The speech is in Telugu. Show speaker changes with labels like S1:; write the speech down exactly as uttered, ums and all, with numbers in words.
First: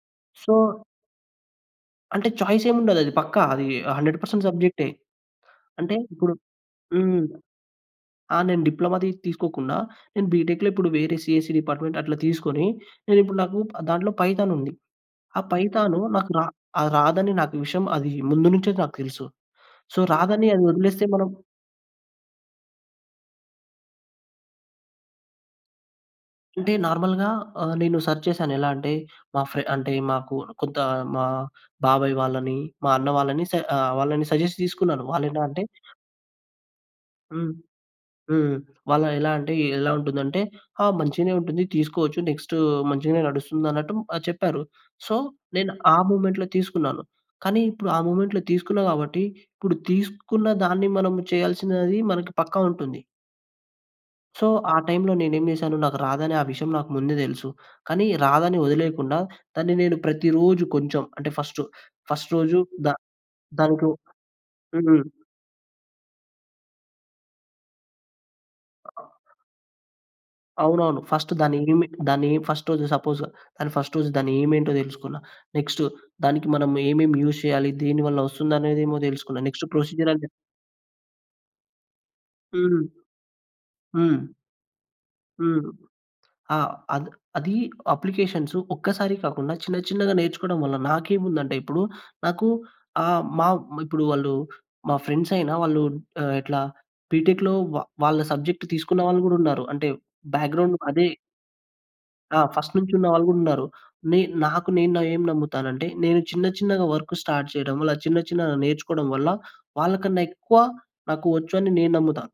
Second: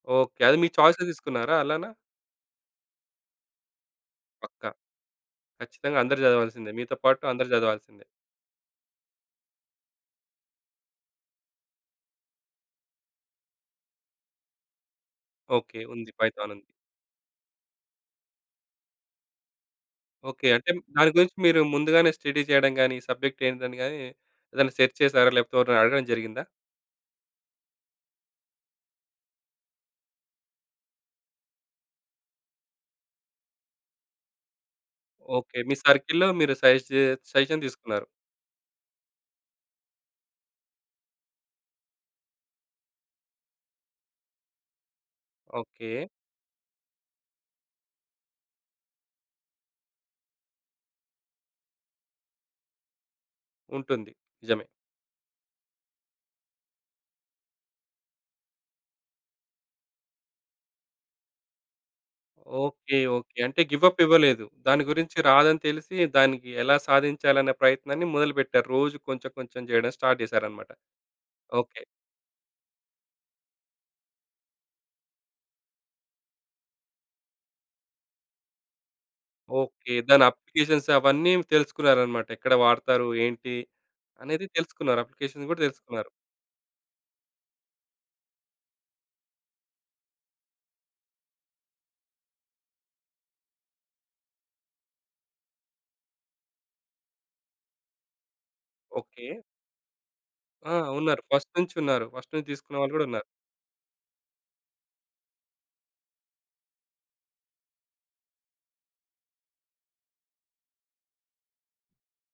S1: ఓకే. అది మీ
S2: సో
S1: చాయిస్‌గా తీసుకున్నారా అలానా?
S2: అంటే చాయిస్ ఏముండదు. అది పక్కా అది హండ్రెడ్ పర్సెంట్
S1: పక్కా.
S2: సబ్జెక్టే. అంటే
S1: కచ్చితంగా అందరు
S2: ఇప్పుడు
S1: చదవాల్సిందే. మీతో
S2: హ్మ్.
S1: పాటు అందరు జదవాల్సిందే.
S2: ఆ! నేను డిప్లొమా తి తీసుకోకుండా నేను బీటెక్‌లో ఇప్పుడు వేరే సీఎస్‌సీ డిపార్ట్‌మెంట్ అట్లా తీసుకొని నేనిప్పుడు నాకూ ప్ దాంట్లో పైథానుంది. ఆ
S1: ఓకే
S2: పైథానూ
S1: ఉంది.
S2: నాకు రా
S1: పైథానుంది.
S2: ఆహ్, రాదని నాకు విషయం అది ముందు నుంచే నాకు తెలుసు. So,
S1: okay.
S2: రాదని
S1: అంటే మ్
S2: అదొదిలేస్తే
S1: దాని
S2: మనం
S1: గురించి మీరు ముందుగానే స్టడీ చేయడం గానీ, సబ్జెక్ట్ ఏంటని గానీ ఏదైనా సెర్చ్ చేసారా? లేకపోతే ఎవరినైనా అడగడం జరిగిందా?
S2: అంటే నార్మల్‌గా ఆహ్, నేను సెర్చ్ చేశాను. ఎలా అంటే మా ఫ్రె అంటే మాకు కొంత మా బాబాయి వాళ్ళని, మా అన్న వాళ్ళని స ఆహ్, వాళ్ళని సజెస్ట్ తీసుకున్నాను. వాళ్ళేనా
S1: ఓకే.
S2: అంటే
S1: మీ సర్కిల్‌‌లో మీరు సజెస్టు
S2: హ్మ్.
S1: సజెషన్ తీసుకున్నారు.
S2: హ్మ్. వాళ్ళు ఎలా అంటే ఎలా ఉంటుందంటే, ఆ! మంచిగినే ఉంటుంది. తీసుకోవచ్చు నెక్స్ట్ మంచిగనే నడుస్తుంది అన్నట్టు ఆహ్, చెప్పారు. సో, నేను ఆ
S1: ఓకే.
S2: మూమెంట్‌లో తీసుకున్నాను. కానీ ఇప్పుడు ఆ మూమెంట్‌లో తీసుకున్నా కాబట్టి ఇప్పుడు తీసుకున్న దాన్ని మనం చేయాల్సినది మన పక్కా ఉంటుంది.
S1: ఉంటుంది.
S2: సో,
S1: నిజమే.
S2: ఆ టైమ్‌లో నేనేం చేశాను. నాకు రాదని ఆ విషయం నాకు ముందే తెలుసు. కానీ రాదని వదిలేయకుండా దాన్ని నేను ప్రతిరోజు కొంచెం అంటే ఫస్టు ఫస్టు రోజు ద
S1: ఓకే. ఓకే. అంటే గివ్
S2: దాంట్లో
S1: అప్ ఇవ్వలేదు. దాని
S2: హ్మ్.
S1: గురించి రాదని తెలిసి దానికి ఎలా సాధించాలనే ప్రయత్నాన్ని మొదలుపెట్టారు. రోజు కొంచెం కొంచెం చేయడం స్టార్ట్ జేసారనమాట.
S2: అవునవును. ఫస్ట్ దాన్ని
S1: ఓకే.
S2: [unintelligible] దాన్ని ఫస్ట్ రోజు సపోజ్‌గా అది ఫస్ట్ రోజు దాని ఎయిమ్ ఏంటో తెలుసుకున్న. నెక్స్టు దానికి మనం ఏమేమి యూజ్ చేయాలి. దేనివల్ల వస్తుందనేదేమో తెలుసుకున్న. Next
S1: okay. దాని
S2: ప్రొసిజరంటే
S1: అప్లికేషన్స్ అవన్నీ తెలుసుకున్నారనమాట. ఎక్కడ
S2: హ్మ్.
S1: వాడతారు? ఏంటి?
S2: హ్మ్.
S1: అనేది తెలుసుకున్నారు. అప్లికేషన్స్ గూడా
S2: హ్మ్.
S1: తెలుసుకున్నారు.
S2: ఆ! అద్ అదీ అప్లికేషన్స్ ఒక్కసారి కాకుండా చిన్న చిన్నగా నేర్చుకోవడం వల్ల నాకేముందంటే ఇప్పుడు నాకు ఆహ్, మా ఇప్పుడు వాళ్ళు మా ఫ్రెండ్స్ అయిన వాళ్ళు ఆహ్, ఇట్లా బీటెక్‌లో వ వాళ్ళ సబ్జెక్ట్ తీసుకున్న వాళ్ళు
S1: ఓకే.
S2: గూడా ఉన్నారు. అంటే బ్యాక్‌
S1: ఆ!
S2: గ్రౌండ్ అదే.
S1: ఉన్నారు. ఫస్ట్ నుంచున్నారు. ఫస్ట్
S2: ఆ!
S1: నుంచి
S2: ఫస్ట్
S1: తీసుకున్న
S2: నుంచి
S1: వాళ్ళు గూడా ఉన్నారు.
S2: ఉన్నవాళ్ళు గూడా ఉన్నారు. నే నాకు నేను ఏం నమ్ముతానంటే నేను చిన్న చిన్నగా వర్క్ స్టార్ట్ చేయడం వల్ల చిన్న చిన్నగా నేర్చుకోవడం వల్ల వాళ్ళకన్నా ఎక్కువ నాకు వచ్చు అని నేను నమ్ముతా.